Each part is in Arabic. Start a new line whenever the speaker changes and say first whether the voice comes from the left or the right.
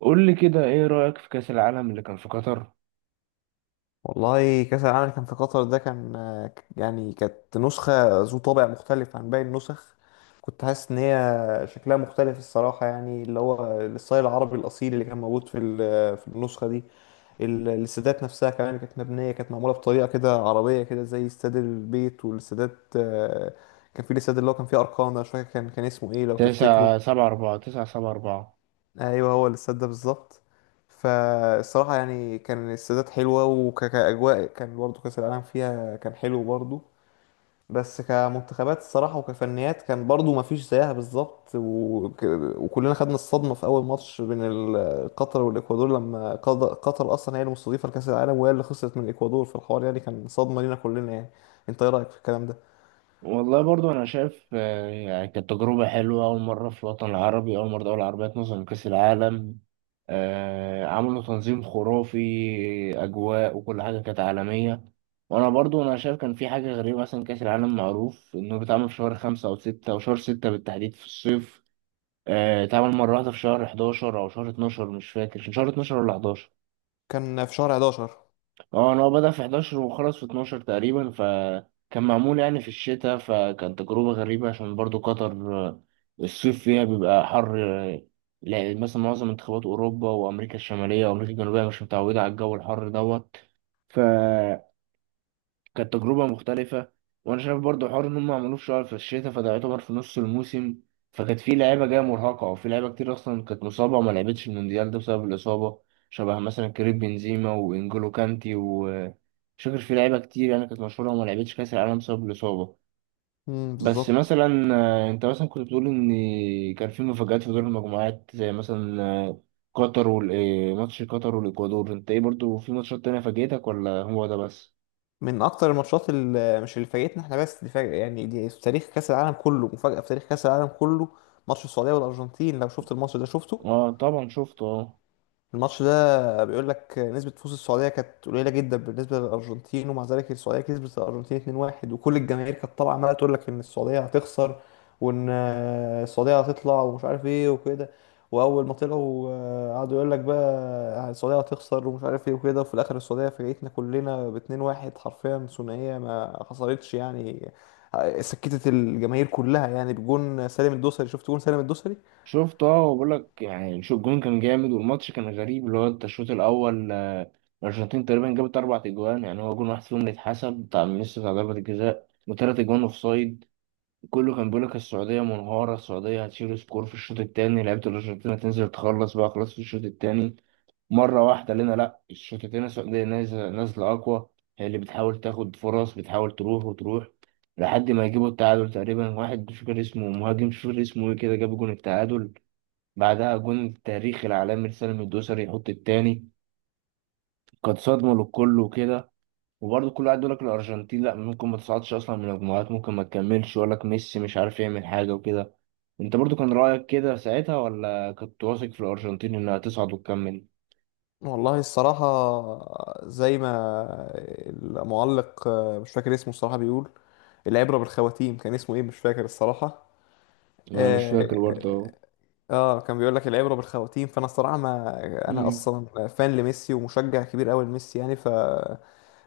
right: قول لي كده ايه رأيك في كأس العالم اللي كان في قطر؟
left: والله كأس العالم اللي كان في قطر ده كان يعني كانت نسخة ذو طابع مختلف عن باقي النسخ. كنت حاسس إن هي شكلها مختلف الصراحة، يعني اللي هو الستايل العربي الأصيل اللي كان موجود في النسخة دي. الاستادات نفسها كمان كانت مبنية، كانت معمولة بطريقة كده عربية كده زي استاد البيت والاستادات، كان في الاستاد اللي هو كان فيه أرقام ده، مش فاكر كان اسمه إيه لو تفتكره.
right: 9 7 4، 9 7 4.
left: ايوه، هو الاستاد ده بالظبط. فالصراحه يعني كان الاستادات حلوه، وكأجواء كان برضو كأس العالم فيها كان حلو برضو. بس كمنتخبات الصراحه وكفنيات كان برضو ما فيش زيها بالظبط، وكلنا خدنا الصدمه في اول ماتش بين قطر والاكوادور، لما قطر اصلا هي المستضيفه لكأس العالم وهي اللي خسرت من الاكوادور في الحوار، يعني كان صدمه لينا كلنا يعني. انت ايه رايك في الكلام ده؟
right: والله برضو انا شايف، يعني كانت تجربة حلوة. اول مرة في الوطن العربي، اول مرة دولة عربية تنظم كأس العالم. عملوا تنظيم خرافي. اجواء وكل حاجة كانت عالمية. وانا برضو انا شايف كان في حاجة غريبة، مثلا كأس العالم معروف انه بيتعمل في شهر خمسة او ستة، او شهر ستة بالتحديد في الصيف. اتعمل مرة واحدة في شهر 11 او شهر 12، مش فاكر كان شهر 12 ولا 11.
left: كان في شهر 11.
right: اه، انا هو بدأ في 11 وخلص في 12 تقريبا، فكان معمول يعني في الشتاء، فكان تجربة غريبة عشان برضو قطر آه، الصيف فيها بيبقى حر. آه، لا مثلا معظم منتخبات أوروبا وأمريكا الشمالية وأمريكا الجنوبية مش متعودة على الجو الحر دوت. كانت تجربة مختلفة. وأنا شايف برضو حوار إن هم عملوه في شهر، في الشتاء، فده يعتبر في نص الموسم. فكانت في لعيبة جاية مرهقة، وفي لعيبة كتير أصلا كانت مصابة وما لعبتش المونديال ده بسبب الإصابة، شبه مثلا كريم بنزيما وإنجولو كانتي و مش فاكر، في لعيبة كتير يعني كانت مشهورة وما لعبتش كأس العالم بسبب الإصابة.
left: امم،
right: بس
left: بالظبط.
right: مثلا أنت مثلا كنت بتقول إن كان في مفاجآت في دور المجموعات، زي مثلا آه، قطر وال آه، ماتش قطر والإكوادور. أنت إيه برضو، في ماتشات تانية فاجأتك ولا هو ده بس؟
left: من اكتر الماتشات اللي مش اللي فاجئتنا احنا بس دي، فاجئة يعني دي في تاريخ كاس العالم كله، مفاجاه في تاريخ كاس العالم كله. ماتش السعوديه والارجنتين، لو شفت الماتش ده شفته.
right: اه طبعا شفته، اه.
left: الماتش ده بيقول لك نسبة فوز السعودية كانت قليلة جدا بالنسبة للأرجنتين، ومع ذلك السعودية كسبت الأرجنتين 2-1. وكل الجماهير كانت طالعة عمالة تقول لك إن السعودية هتخسر، وإن السعودية هتطلع ومش عارف إيه وكده. وأول ما طلعوا، قعدوا يقول لك بقى السعودية هتخسر ومش عارف إيه وكده، وفي الآخر السعودية فاجئتنا كلنا ب 2-1 حرفيا، ثنائية ما خسرتش يعني. سكتت الجماهير كلها يعني بجون سالم الدوسري. شفت جون سالم الدوسري؟
right: شفت، اه، وبقول لك يعني شو الجون كان جامد، والماتش كان غريب. اللي هو انت الشوط الاول الارجنتين تقريبا جابت اربع اجوان، يعني هو جون واحد فيهم اللي اتحسب بتاع ميسي، بتاع ضربة الجزاء، وثلاث اجوان اوف سايد. كله كان بيقول لك السعودية منهارة، السعودية هتشيل سكور في الشوط التاني، لعيبة الارجنتين هتنزل تخلص بقى، خلاص في الشوط التاني. مرة واحدة لنا، لا، الشوط التاني السعودية نازلة نازلة اقوى، هي اللي بتحاول تاخد فرص، بتحاول تروح وتروح، لحد ما يجيبوا التعادل. تقريبا واحد مش فاكر اسمه، مهاجم مش فاكر اسمه ايه كده، جاب جون التعادل، بعدها جون التاريخ العالمي لسالم الدوسري يحط التاني. كانت صدمة للكل وكده. وبرضه كل واحد يقول لك الأرجنتين لأ، ممكن ما تصعدش أصلا من المجموعات، ممكن ما تكملش، يقول لك ميسي مش عارف يعمل حاجة وكده. أنت برضه كان رأيك كده ساعتها ولا كنت واثق في الأرجنتين إنها تصعد وتكمل؟
left: والله الصراحة، زي ما المعلق، مش فاكر اسمه الصراحة، بيقول العبرة بالخواتيم. كان اسمه ايه؟ مش فاكر الصراحة.
right: أنا مش
left: آه
right: فاكر برضه.
left: كان بيقول لك العبرة بالخواتيم، فأنا الصراحة ما، أنا أصلا فان لميسي ومشجع كبير أوي لميسي يعني.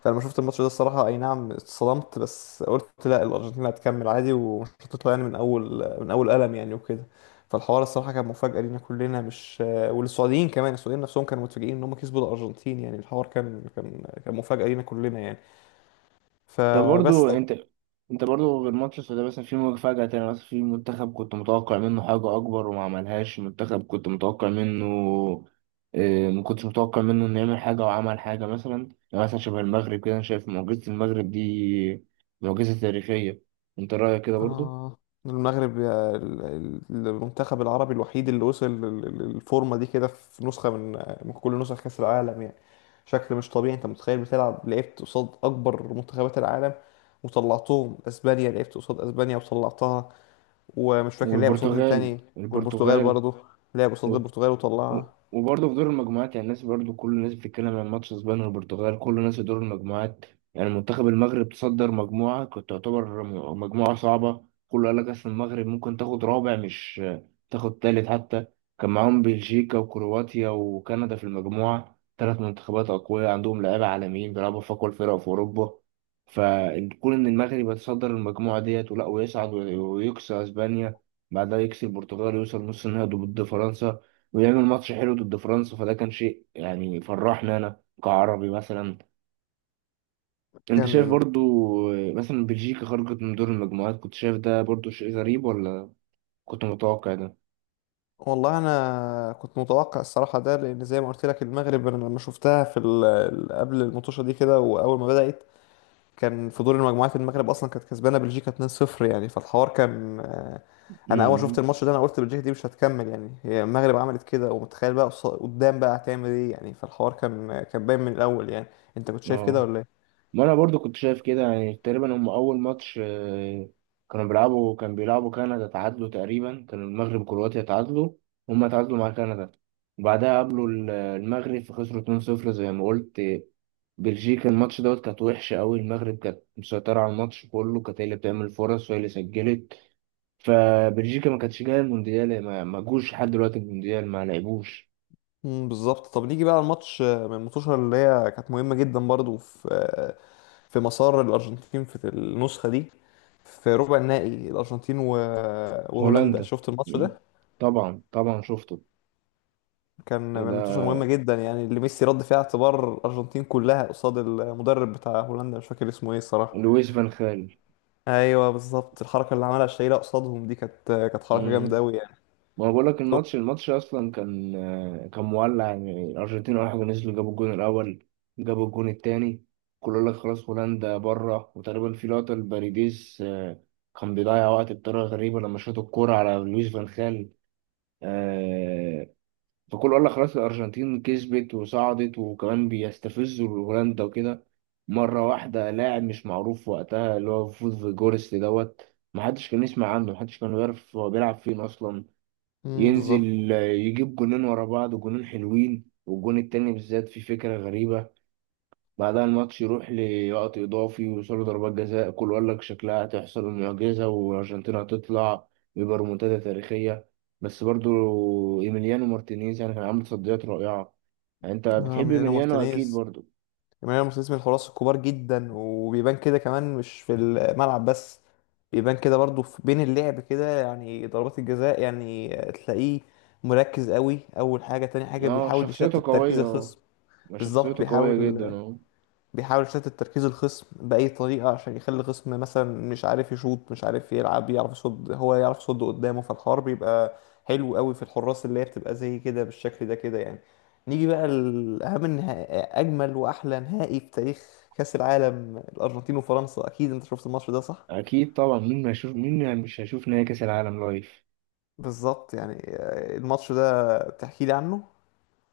left: فلما شفت الماتش ده الصراحة، أي نعم اتصدمت، بس قلت لا، الأرجنتين هتكمل عادي ومش هتطلع يعني، من أول قلم يعني وكده. فالحوار الصراحة كان مفاجأة لينا كلنا، مش، والسعوديين كمان السعوديين نفسهم كانوا متفاجئين إن هم كسبوا الأرجنتين، يعني الحوار كان مفاجأة لينا كلنا يعني
right: ده
left: فبس.
right: برضو انت برضو، غير ماتش السودان، مثلا في مفاجأة تانية، مثلا في منتخب كنت متوقع منه حاجة أكبر وما عملهاش، منتخب كنت متوقع منه اه، ما كنتش متوقع منه إنه يعمل حاجة وعمل حاجة مثلا. يعني مثلا شبه المغرب كده، أنا شايف معجزة المغرب دي معجزة تاريخية. أنت رأيك كده برضو؟
left: آه المغرب، المنتخب العربي الوحيد اللي وصل للفورمة دي كده في نسخة من كل نسخ كأس العالم يعني. شكل مش طبيعي، انت متخيل، بتلعب لعبت قصاد أكبر منتخبات العالم وطلعتهم. اسبانيا، لعبت قصاد اسبانيا وطلعتها، ومش فاكر لعب قصاد مين
right: والبرتغال،
left: تاني. والبرتغال
right: البرتغال،
left: برضه، لعب قصاد البرتغال
right: و-
left: وطلعها.
right: وبرضه في دور المجموعات، يعني الناس برضه كل الناس بتتكلم عن ماتش اسبانيا والبرتغال، كل الناس. في دور المجموعات يعني منتخب المغرب تصدر مجموعة كانت تعتبر مجموعة صعبة. كله قال لك اصل المغرب ممكن تاخد رابع، مش تاخد تالت حتى. كان معاهم بلجيكا وكرواتيا وكندا في المجموعة، ثلاث منتخبات أقوياء عندهم لعيبة عالميين بيلعبوا في أقوى الفرق في أوروبا. فكون إن المغرب يتصدر المجموعة ديت ولا، ويصعد ويكسر أسبانيا، بعدها يكسب البرتغال ويوصل نص النهائي ضد فرنسا، ويعمل ماتش حلو ضد فرنسا، فده كان شيء يعني فرحنا انا كعربي مثلا. انت شايف
left: كان
right: برضو مثلا بلجيكا خرجت من دور المجموعات، كنت شايف ده برضو شيء غريب، ولا كنت متوقع ده؟
left: والله انا كنت متوقع الصراحه ده، لان زي ما قلت لك المغرب، انا لما شفتها في قبل المطوشه دي كده واول ما بدات، كان في دور المجموعات المغرب اصلا كانت كسبانه بلجيكا 2-0 يعني، فالحوار كان. انا اول ما شفت
right: امم،
left: الماتش ده انا قلت بلجيكا دي مش هتكمل يعني، هي المغرب عملت كده، ومتخيل بقى قدام بقى هتعمل ايه يعني، فالحوار كان باين من الاول يعني. انت كنت شايف كده
right: اه.
left: ولا ايه؟
right: ما انا برضو كنت شايف كده يعني، تقريبا هم اول ماتش آه، كانوا بيلعبوا كان بيلعبوا كندا، تعادلوا، تقريبا كان المغرب وكرواتيا تعادلوا، هم تعادلوا مع كندا، وبعدها قابلوا المغرب فخسروا 2-0 زي ما قلت. بلجيكا الماتش دوت كانت وحشة أوي، المغرب كانت مسيطرة على الماتش كله، كانت هي اللي بتعمل فرص وهي اللي سجلت. فبلجيكا ما كانتش جاية المونديال، ما جوش لحد دلوقتي المونديال ما لعبوش.
left: مم، بالظبط. طب نيجي بقى الماتش من الماتشات اللي هي كانت مهمه جدا برضو في مسار الارجنتين في النسخه دي، في ربع النهائي الارجنتين وهولندا.
right: هولندا،
left: شفت الماتش
right: مم.
left: ده؟
right: طبعا طبعا شفته.
left: كان من الماتشات
right: ده
left: المهمة جدا يعني، اللي ميسي رد فيها اعتبار الأرجنتين كلها قصاد المدرب بتاع هولندا، مش فاكر اسمه ايه الصراحة.
right: لويس فان خال.
left: ايوه بالظبط، الحركة اللي عملها شايلة قصادهم دي كانت حركة جامدة قوي يعني.
right: ما بقول لك
left: شوف.
right: الماتش، الماتش اصلا كان كان مولع يعني، الارجنتين اول حاجه نزلوا جابوا الجون الاول، جابوا الجون التاني. كله يقول لك خلاص هولندا بره، وتقريبا في لقطه الباريديس كان بيضيع وقت بطريقه غريبه لما شاط الكوره على لويس فان خال آه، فكله قال لك خلاص الارجنتين كسبت وصعدت، وكمان بيستفزوا هولندا وكده. مره واحده لاعب مش معروف وقتها، اللي هو فوز فيجورست دوت، محدش كان يسمع عنه، محدش كان يعرف هو بيلعب فين اصلا،
left: امم، بالظبط.
right: ينزل يجيب جونين ورا بعض وجونين حلوين، والجون التاني بالذات فيه فكرة غريبة. بعدها الماتش يروح لوقت إضافي ويوصلوا ضربات جزاء، كل يقول لك شكلها هتحصل المعجزة والأرجنتين هتطلع ويبقى ريمونتادا تاريخية. بس برضو إيميليانو مارتينيز يعني كان عامل تصديات رائعة، يعني أنت
left: آه،
right: بتحب
left: ميلينا
right: إيميليانو أكيد
left: مارتينيز.
right: برضو.
left: ميلينا مارتينيز من الحراس الكبار جدا، وبيبان كده كمان مش في الملعب بس، بيبان كده برضو في بين اللعب كده يعني. ضربات الجزاء يعني تلاقيه مركز قوي اول حاجة، تاني حاجة
right: أه،
left: بيحاول يشتت
right: شخصيته
left: تركيز
right: قوية، أه.
left: الخصم.
right: ما
left: بالظبط،
right: شخصيته قوية جدا،
left: بيحاول
right: أه.
left: بيحاول يشتت تركيز الخصم بأي طريقة، عشان يخلي الخصم مثلا مش عارف يشوط، مش عارف يلعب، يعرف يصد، هو يعرف يصد قدامه، فالحوار بيبقى حلو قوي في الحراس اللي هي بتبقى زي كده بالشكل ده كده يعني. نيجي بقى لأهم أجمل وأحلى نهائي في تاريخ كأس العالم، الأرجنتين وفرنسا. أكيد أنت شفت الماتش ده صح؟
right: أكيد طبعا، مين ما يشوف، مين مش هيشوف نهائي كأس العالم لايف؟
left: بالظبط، يعني الماتش ده تحكي لي عنه؟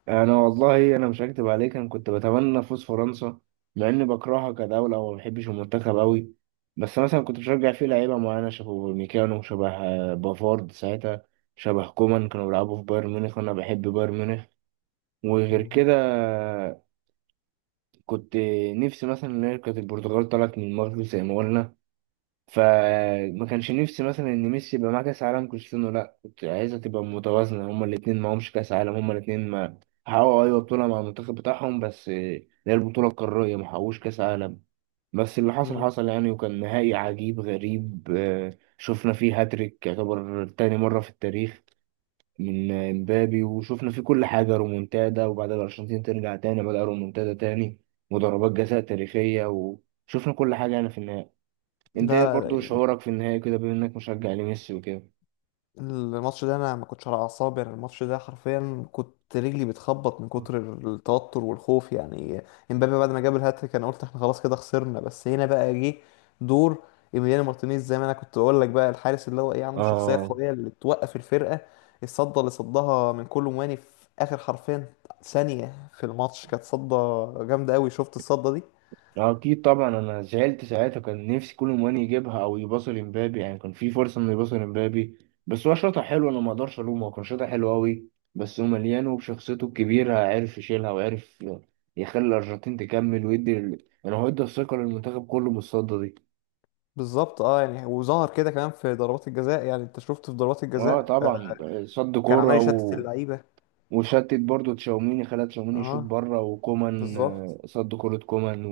right: انا والله انا مش هكدب عليك، انا كنت بتمنى فوز فرنسا، مع اني بكرهها كدوله وما بحبش المنتخب قوي. بس مثلا كنت بشجع فيه لعيبه معينه، شبه ميكانو، شبه بافارد ساعتها، شبه كومان. كانوا بيلعبوا في بايرن ميونخ وانا بحب بايرن ميونخ، وغير
left: مم.
right: كده كنت نفسي مثلا ان هي كانت البرتغال طلعت من المغرب زي ما قلنا، فما كانش نفسي مثلا ان ميسي يبقى معاه كاس عالم، كريستيانو لا. كنت عايزها تبقى متوازنه، هما الاثنين معهمش كاس عالم، هما الاثنين ما حققوا، ايوه بطوله مع المنتخب بتاعهم، بس اللي هي البطوله القاريه، ما حققوش كاس عالم. بس اللي حصل
left: مم.
right: حصل يعني، وكان نهائي عجيب غريب شفنا فيه هاتريك يعتبر تاني مره في التاريخ، من مبابي، وشفنا فيه كل حاجه، رومونتادا، وبعد الارجنتين ترجع تاني بدأ رومونتادا تاني، وضربات جزاء تاريخيه، وشفنا كل حاجه يعني في النهائي. انت ايه برضو
left: لا،
right: شعورك في النهاية كده، بما انك مشجع لميسي وكده؟
left: الماتش ده انا ما كنتش على اعصابي، انا الماتش ده حرفيا كنت رجلي بتخبط من كتر التوتر والخوف يعني. امبابي بعد ما جاب الهاتريك انا قلت احنا خلاص كده خسرنا، بس هنا بقى جه دور ايميليانو مارتينيز زي ما انا كنت بقول لك، بقى الحارس اللي هو ايه، عنده شخصيه
right: اه،
left: قويه اللي توقف الفرقه. الصده اللي صدها من كولو مواني في اخر حرفيا ثانيه في الماتش، كانت صده جامده قوي. شفت الصده دي؟
right: اكيد طبعا انا زعلت ساعتها، كان نفسي كل مواني يجيبها او يباصي لمبابي، يعني كان في فرصة انه يباصي لمبابي، بس هو شاطر حلو، انا ما اقدرش الومه، هو كان شاطر حلو قوي. بس هو مليان وبشخصيته الكبيرة عرف يشيلها، وعرف يخلي الارجنتين تكمل، ويدي ال... يعني هو ادى الثقة للمنتخب كله بالصدة دي.
left: بالظبط اه، يعني وظهر كده كمان في ضربات الجزاء، يعني انت شفت في ضربات
right: اه
left: الجزاء،
right: طبعا، صد
left: كان عمال
right: كورة
left: يشتت
right: و...
left: اللعيبه.
right: وشتت برضو تشاوميني، خلى تشاوميني يشوط
left: اه،
right: بره، وكومان
left: بالظبط.
right: صد كورة كومان.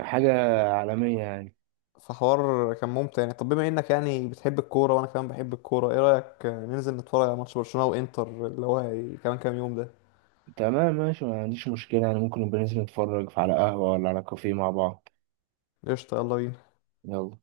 right: حاجة عالمية يعني.
left: فحوار كان ممتع يعني. طب بما انك يعني بتحب الكوره وانا كمان بحب الكوره، ايه رايك ننزل نتفرج على ماتش برشلونه وانتر اللي هو كمان كام يوم ده؟
right: تمام ماشي، ما عنديش مشكلة، يعني ممكن نبقى ننزل نتفرج على قهوة ولا على كافيه مع بعض.
left: قشطه، يلا بينا.
right: يلا.